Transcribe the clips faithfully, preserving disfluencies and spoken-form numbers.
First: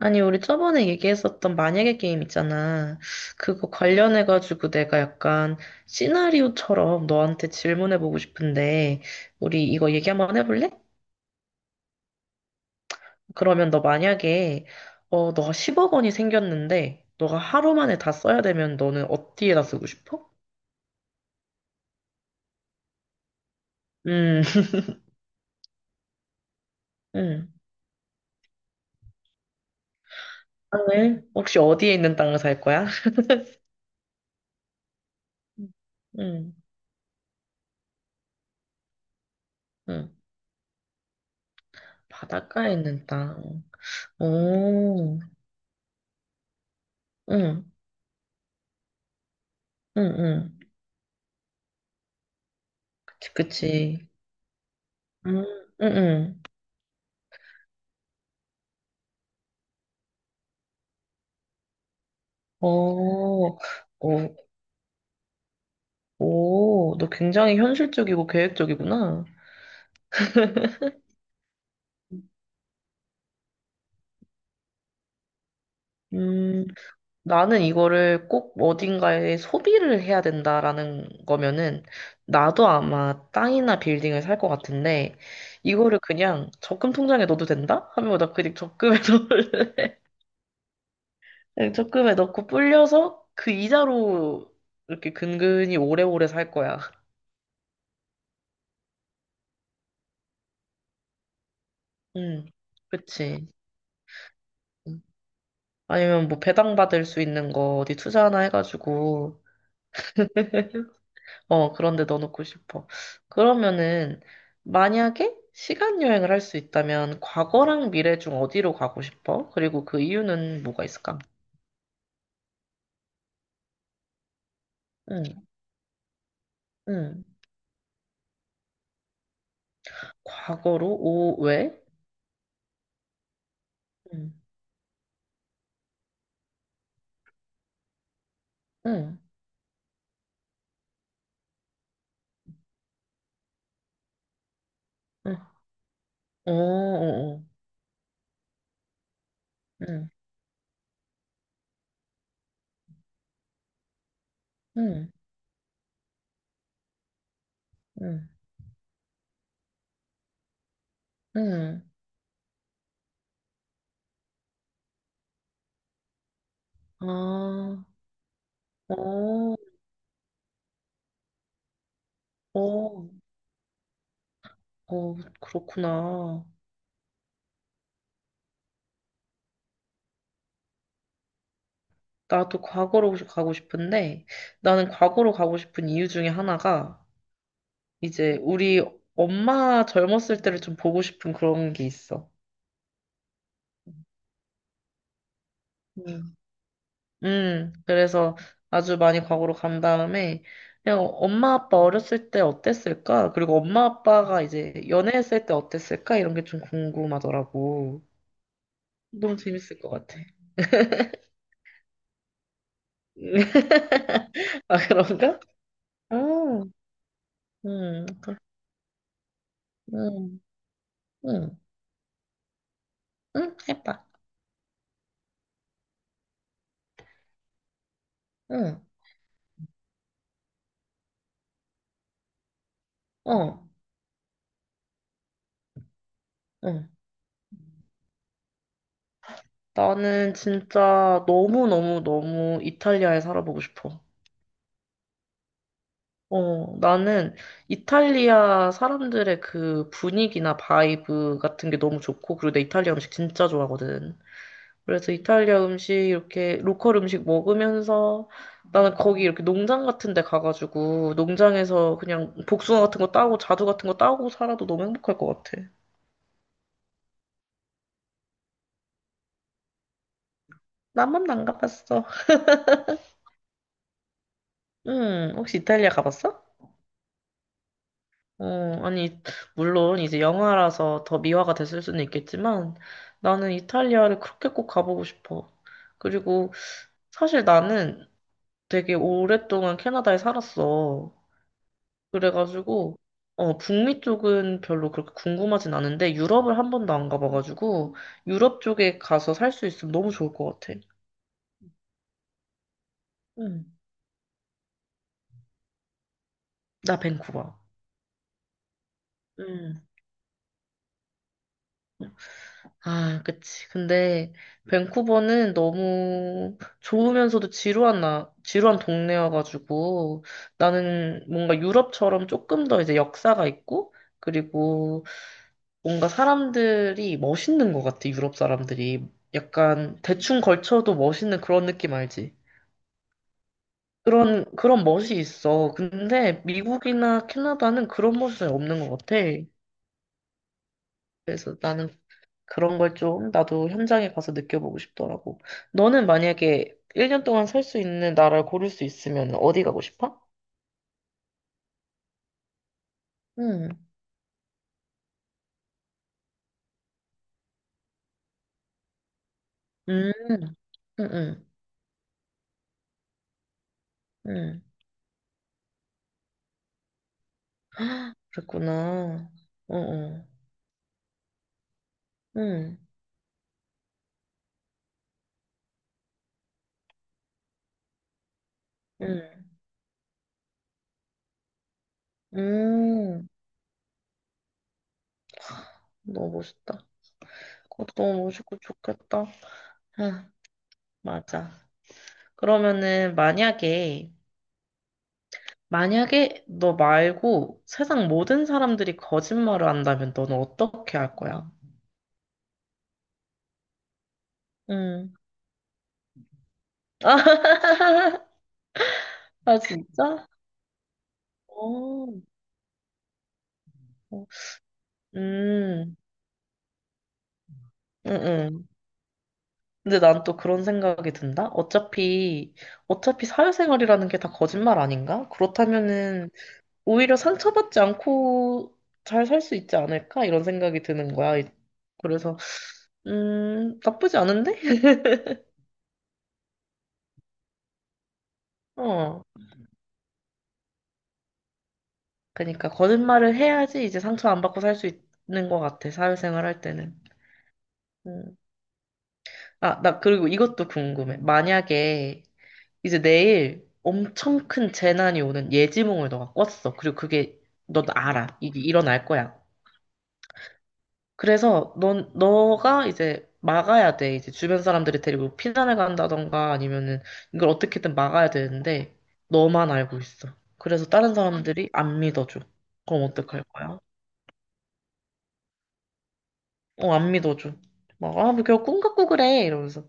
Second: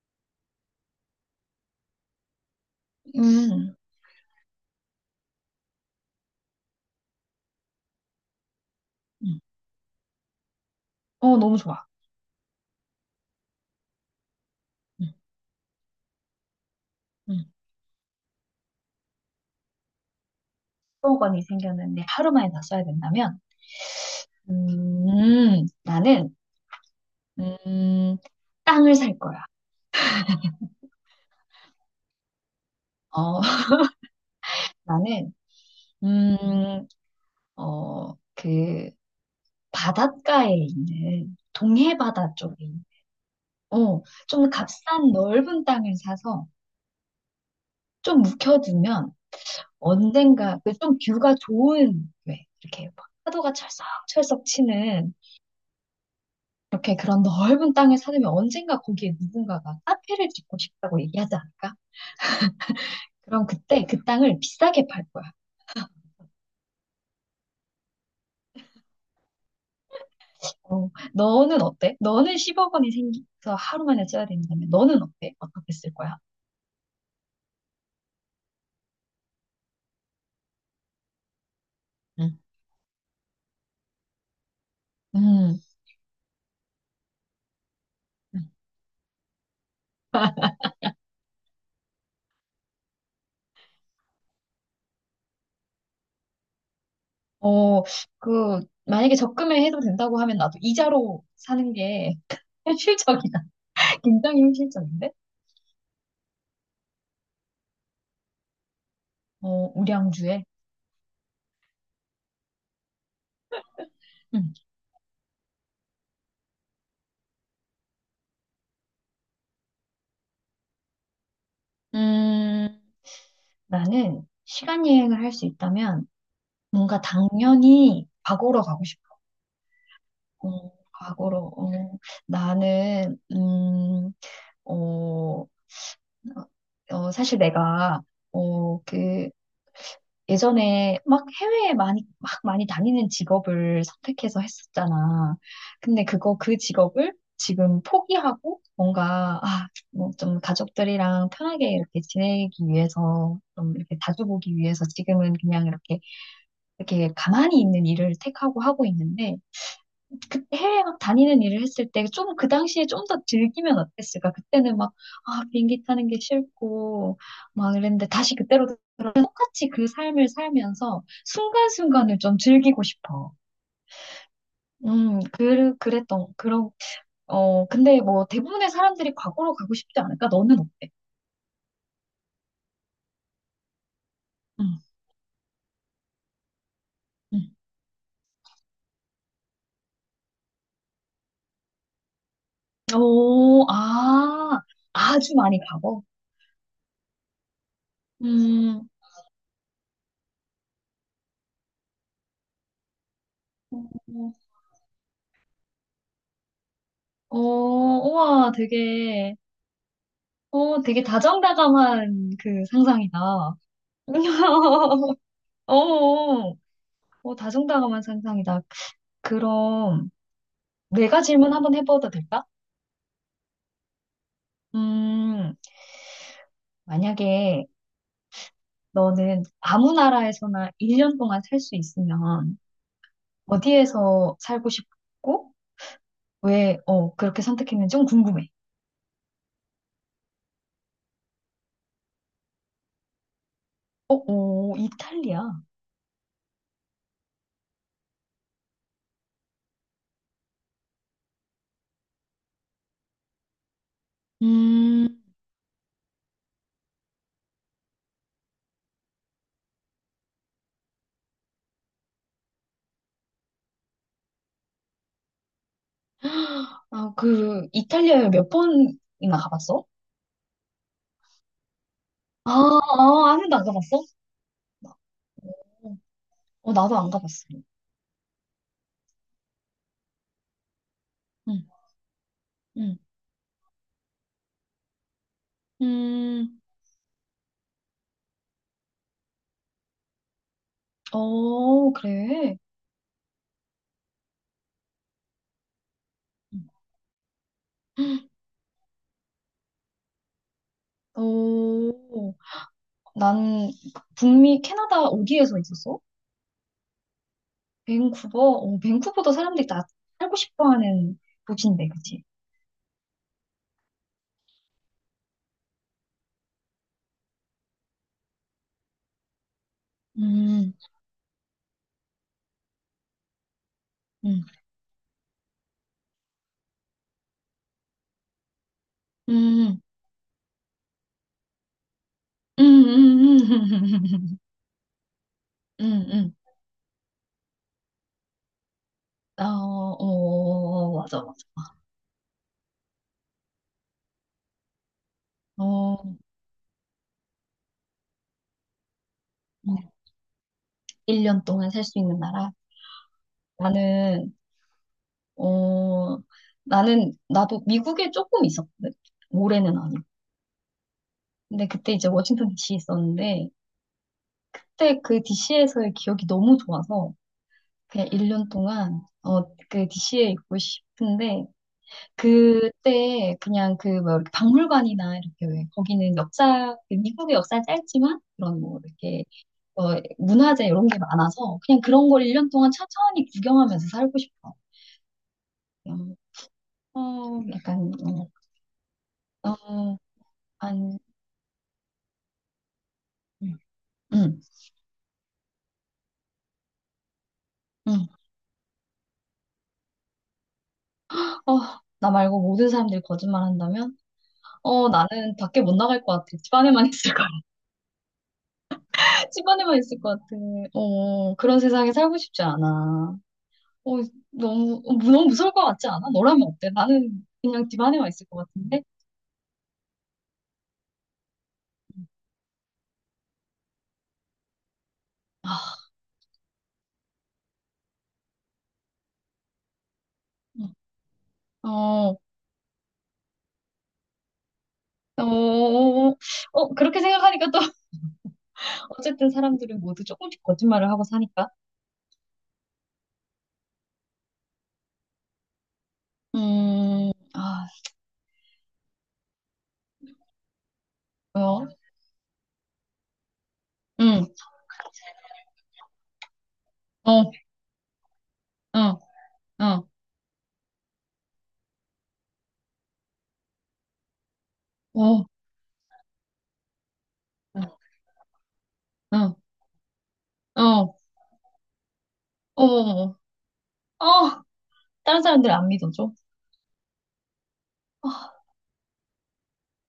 아니, 우리 저번에 얘기했었던 만약에 게임 있잖아. 그거 음, 관련해가지고 내가 약간 시나리오처럼 너한테 질문해보고 싶은데, 음. 우리 이거 얘기 한번 해볼래? 어, 너무 좋아. 그러면 너 만약에, 음, 어, 너가 십억 원이 생겼는데, 너가 음. 하루 만에 다 써야 되면 너는 어디에다 쓰고 싶어? 일억 원이 생겼는데 하루 만에 다 써야 된다면 음, 음, 나는 음. 음, 땅을 살 거야. 땅을? 혹시 어디에 있는 땅을 살 거야? 어, 나는 응, 음, 어, 그 응. 바닷가에 있는 동해 바다 쪽에 바닷가에 있는 있는 땅. 어, 좀 값싼 오, 넓은 땅을 사서 응, 좀 묵혀두면 응, 응. 언젠가 그 좀 뷰가 좋은 왜 이렇게 막 그치, 파도가 그치. 철썩철썩 치는 음, 응, 응. 이렇게 그런 넓은 땅을 사려면 언젠가 거기에 누군가가 카페를 짓고 싶다고 얘기하지 않을까? 어, 그럼 그때 그 어, 땅을 비싸게 팔 거야. 오, 너 굉장히 현실적이고 계획적이구나. 어, 너는 어때? 너는 십억 원이 생겨서 하루 만에 써야 된다면 너는 어때? 어떻게 쓸 거야? 음, 나는 이거를 꼭 어딘가에 소비를 해야 된다라는 거면은, 응. 나도 아마 땅이나 빌딩을 살 것 같은데, 음, 이거를 그냥 적금 통장에 넣어도 된다? 하면 나 그냥 적금에 넣을, 그냥 적금에 넣고 불려서 그 이자로 이렇게 근근히 오래오래 살 거야. 어, 그, 만약에 적금에 해도 된다고 하면 나도 이자로 사는 게 응, 현실적이다. 그치. 굉장히 현실적인데? 아니면 뭐 배당받을 수 있는 거 어디 투자 하나 해가지고, 어, 우량주에. 어, 그런데 넣어놓고 싶어. 그러면은, 음. 만약에 시간 여행을 할 수 있다면, 과거랑 미래 중 어디로 가고 싶어? 그리고 그 이유는 뭐가 있을까? 음, 나는 시간 여행을 할 수 응, 있다면 뭔가 응. 당연히 과거로 가고 싶어. 음, 과거로? 오, 과거로. 어, 왜? 나는 음, 응, 어, 어, 사실 내가 어, 응, 그 예전에 막 해외에 많이 막 많이 다니는 직업을 선택해서 했었잖아. 응. 근데 그거 오, 그 직업을 오, 오. 지금 포기하고 뭔가 아, 응, 뭐 좀 가족들이랑 편하게 이렇게 지내기 위해서 좀 이렇게 자주 보기 위해서 응, 지금은 그냥 이렇게 이렇게 가만히 있는 일을 응, 택하고 하고 있는데 그 해외 막 다니는 일을 응. 했을 때 좀 그 당시에 좀 더 즐기면 어땠을까? 그때는 막, 아, 비행기 타는 게 싫고, 막 아, 이랬는데 다시 그때로 돌아가 오, 똑같이 그 삶을 살면서 순간순간을 좀 즐기고 오, 싶어. 오, 음, 그, 그랬던, 그렇구나. 그런, 어, 근데 뭐 대부분의 사람들이 과거로 가고 싶지 않을까? 너는 어때? 나도 과거로 가고 싶은데 음, 나는 과거로 가고 싶은 이유 중에 하나가 음. 이제 우리 엄마 젊었을 때를 좀 보고 싶은 그런 게 있어. 오, 아, 아주 많이 가고. 음. 음, 그래서 음, 아주 많이 과거로 간 다음에 그냥 엄마 아빠 어렸을 때 어땠을까? 그리고 엄마 어, 아빠가 이제 연애했을 때 어땠을까? 이런 게 좀 어, 궁금하더라고. 우와, 되게. 너무 재밌을 것 같아. 오, 되게 다정다감한 그 상상이다. 아, 그런가? 어, 음, 어, 다정다감한 음, 그- 상상이다. 그럼 음, 내가 질문 음, 한번 해봐도 될까? 음, 해봐. 음, 만약에 음, 너는 아무 나라에서나 일 년 동안 살 수 있으면 어, 어디에서 살고 싶고 왜, 응. 어, 그렇게 선택했는지 좀 궁금해. 나는 진짜 너무너무너무 이탈리아에 살아보고 싶어. 어, 오, 이탈리아. 어, 나는 이탈리아 사람들의 그 분위기나 바이브 같은 게 너무 좋고, 그리고 내 이탈리아 음식 진짜 좋아하거든. 그래서 음, 이탈리아 음식, 이렇게 로컬 음식 먹으면서 나는 거기 이렇게 농장 같은 데 가가지고, 농장에서 그냥 복숭아 같은 거 따고, 자두 같은 거 따고 살아도 너무 행복할 것 같아. 아, 그, 이탈리아에 몇 번이나 가봤어? 나만 안 가봤어. 아, 아, 한 번도 안 가봤어? 응, 혹시 이탈리아 어, 가봤어? 어, 나도 안 가봤어. 어, 아니, 물론 이제 영화라서 더 응, 미화가 됐을 수는 있겠지만 응. 나는 이탈리아를 그렇게 꼭 가보고 싶어. 그리고 음, 사실 나는 되게 오랫동안 캐나다에 살았어. 어, 그래. 그래가지고, 어, 북미 쪽은 별로 그렇게 궁금하진 않은데 유럽을 한 번도 안 가봐가지고 유럽 쪽에 가서 살 수 있으면 너무 좋을 것 같아. 오, 응. 난 북미, 캐나다 어디에서 있었어? 나 밴쿠버. 밴쿠버? 어, 밴쿠버도 사람들이 응. 다 살고 싶어 하는 도시인데, 그치? 아, 그치. 근데 밴쿠버는 너무 좋으면서도 지루한 나, 지루한 동네여가지고 음, 나는 뭔가 유럽처럼 조금 더 이제 역사가 있고 음, 그리고 뭔가 사람들이 멋있는 것 같아, 유럽 사람들이. 음, 약간 대충 걸쳐도 멋있는 그런 느낌 알지? 음, 음, 음, 음, 음. 그런, 그런 멋이 있어. 음, 음, 음. 근데 미국이나 캐나다는 그런 멋이 없는 것 같아. 어, 어, 어, 어, 맞아, 그래서 맞아. 나는 그런 걸 좀 나도 현장에 가서 느껴보고 싶더라고. 너는 어, 만약에 일 년 동안 살 수 있는 나라를 고를 수 있으면 어디 가고 싶어? 일 년 동안 살 수 있는 나라? 응, 나는 어, 나는, 나도 미국에 조금 있었거든. 올해는 아니고. 응, 응, 응, 근데 그때 이제 워싱턴 디씨 에 있었는데, 응. 그때 그 디씨에서의 기억이 너무 좋아서, 그냥 헉, 일 년 동안, 그랬구나. 어, 응, 그 응, 디씨에 있고 싶은데, 응, 그때 그냥 그, 뭐, 이렇게 박물관이나 이렇게, 왜 거기는 역사, 그 미국의 역사 짧지만, 그런 뭐, 응. 이렇게, 어, 문화재 이런 게 많아서, 그냥 그런 걸 일 년 동안 천천히 응, 구경하면서 살고 싶어. 그냥, 너무 멋있다. 어, 약간, 그것도 너무 멋있고 좋겠다. 어, 어, 아, 한, 맞아. 그러면은 음. 만약에, 응, 만약에 너 말고 응. 세상 모든 사람들이 거짓말을 한다면 너는 어떻게 할 거야? 어, 나 말고 모든 사람들이 거짓말 한다면? 어, 응. 나는 밖에 못 나갈 것 같아. 집 안에만 있을 것 같아. 집 아, 안에만 있을 것 같아. 진짜? 어, 그런 세상에 어, 살고 싶지 않아. 어, 어. 너무, 어, 너무 무서울 것 같지 음, 않아? 너라면 어때? 나는 그냥 집 안에만 응, 있을 것 응. 같은데? 근데 난 또 그런 생각이 든다? 어차피, 어차피 사회생활이라는 게 다 거짓말 아닌가? 아, 그렇다면은, 오히려 상처받지 않고 잘 살 수 있지 않을까? 이런 응. 생각이 드는 거야. 어, 그래서, 음, 나쁘지 않은데? 어, 어, 어, 어, 그렇게 생각하니까 또, 어. 어쨌든 사람들은 모두 조금씩 거짓말을 하고 사니까. 그러니까, 거짓말을 해야지 이제 상처 안 받고 살 수 있는 것 같아. 사회생활 할 때는. 음, 아, 음. 아, 나 그리고 이것도 궁금해. 어, 만약에, 이제 내일 응, 엄청 큰 재난이 오는 예지몽을 너가 꿨어. 그리고 어, 그게 넌 알아. 이게 어, 일어날 거야. 어, 그래서 넌 너가 이제 막아야 돼. 이제 주변 어, 사람들이 어, 데리고 피난을 간다던가 아니면은 이걸 어떻게든 막아야 되는데 어, 너만 알고 있어. 그래서 어. 다른 사람들이 안 믿어줘. 어, 그럼 어, 어떡할 거야? 아, 다른 사람들 안 믿어줘? 어, 안 믿어줘. 막, 아, 아, 뭐, 겨꿈 갖고 그래. 이러면서.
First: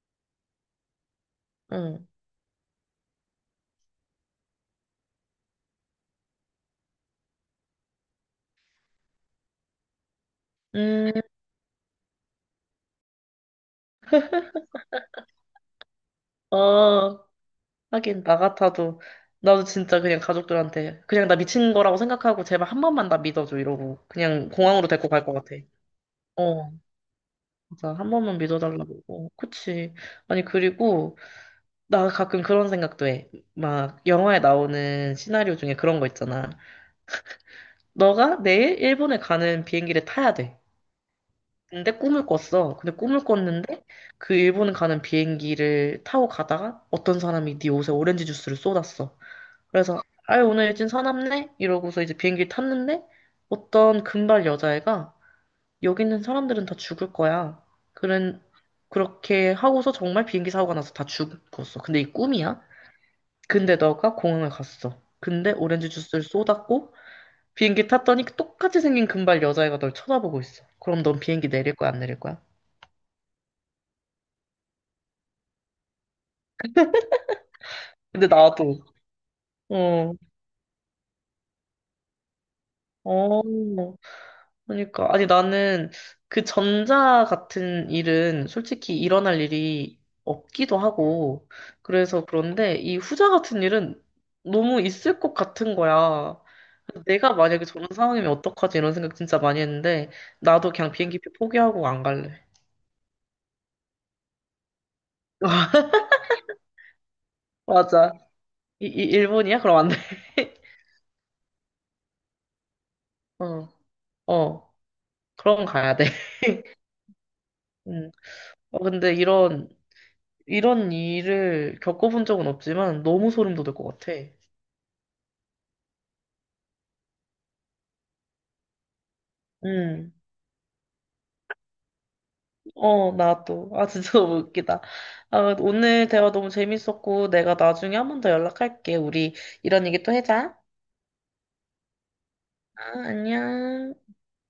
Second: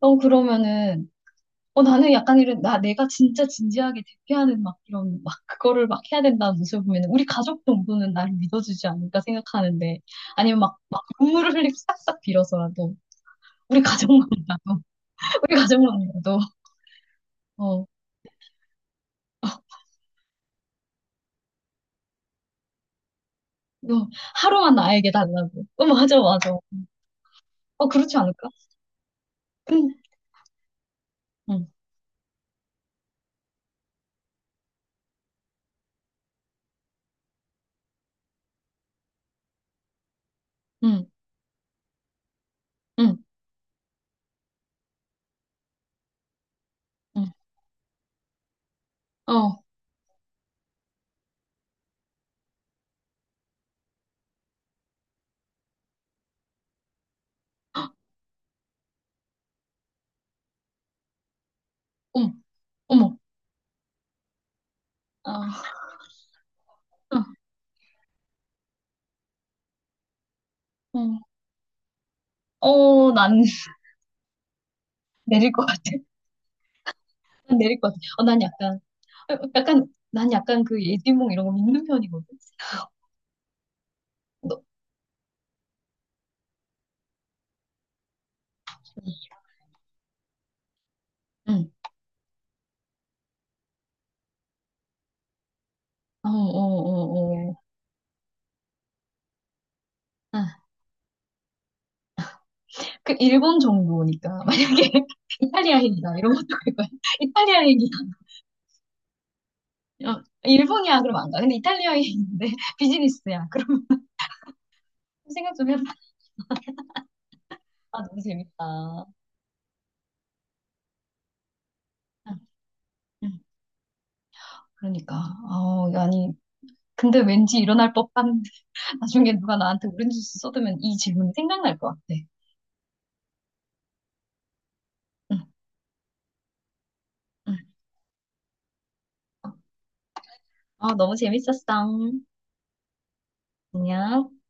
어, 그러면은, 어, 응. 나는 약간 이런, 나, 내가 진짜 진지하게 대피하는 막 이런, 막 그거를 막 해야 된다는 모습을 보면 우리 가족 정도는 나를 믿어주지 않을까 생각하는데, 아니면 막, 막 음, 눈물을 흘리고 싹싹 빌어서라도, 우리 가족만이라도, 우리 가족만이라도, 어, 어, 어, 하긴 나 같아도 나도 진짜 그냥 가족들한테 그냥 나 미친 거라고 생각하고 제발 한 번만 나 믿어줘 이러고 너 그냥 하루만 공항으로 데리고 나에게 갈 것 같아. 달라고. 어, 맞아, 맞아. 어, 어, 맞아. 한 그렇지 번만 않을까? 믿어달라고. 어, 그치. 근, 아니, 그리고, 응, 나 가끔 그런 생각도 해. 막, 영화에 나오는 시나리오 중에 그런 거 있잖아. 너가 내일 일본에 가는 비행기를 타야 돼. 응, 근데 꿈을 꿨어. 근데 응, 꿈을 꿨는데, 그 일본 가는 비행기를 타고 가다가 어떤 응, 사람이 네 옷에 오렌지 주스를 쏟았어. 어, 그래서 아유 오늘 일진 사납네 이러고서 이제 비행기 를 탔는데 어떤 금발 여자애가 여기 있는 사람들은 다 죽을 거야. 그런 그렇게 하고서 정말 비행기 사고가 나서 다 죽었어. 근데 이 어머, 꿈이야. 어머, 근데 너가 공항을 갔어. 근데 아, 오렌지 주스를 쏟았고 비행기 탔더니 똑같이 생긴 금발 여자애가 널 쳐다보고 있어. 어, 그럼 넌 비행기 내릴 거야 안 내릴 거야? 어, 난 내릴 것 같아. 난 내릴 것 같아. 어, 근데 난 약간, 나도 어, 약간, 어, 난 약간 그 예지몽 이런 거 믿는 편이거든. 어, 너, 그러니까 아니 나는 그 전자 같은 일은 솔직히 일어날 일이 없기도 하고 응. 그래서 그런데 이 후자 같은 일은 너무 있을 것 같은 어, 어, 거야. 내가 어, 어. 만약에 저런 상황이면 어떡하지 이런 생각 진짜 많이 했는데 아, 나도 그냥 비행기표 포기하고 안 갈래. 그 일본 정도니까 만약에 이탈리아인이다 이런 것도 그거야. 이탈리아인이다. 맞아. 이, 이 일본이야? 그럼 안 돼. 어, 일본이야 그럼 안 가. 근데 이탈리아인인데 비즈니스야. 어, 그럼 어. 생각 그럼 좀 해봐. 가야 돼. 아, 음. 너무 재밌다. 어, 근데 이런 이런 일을 겪어본 응, 적은 없지만 너무 응. 소름 돋을 것 같아. 그러니까. 아, 아니. 근데 왠지 일어날 법한 나중에 누가 나한테 음. 오렌지 주스 쏟으면 이 질문이 생각날 것 같아. 어, 나도. 아, 진짜 너무 웃기다. 응, 아, 오늘 대화 너무 재밌었고, 내가 응. 나중에 한 번 더 연락할게. 우리 이런 얘기 또 하자. 어, 너무 재밌었어. 아, 안녕. 안녕.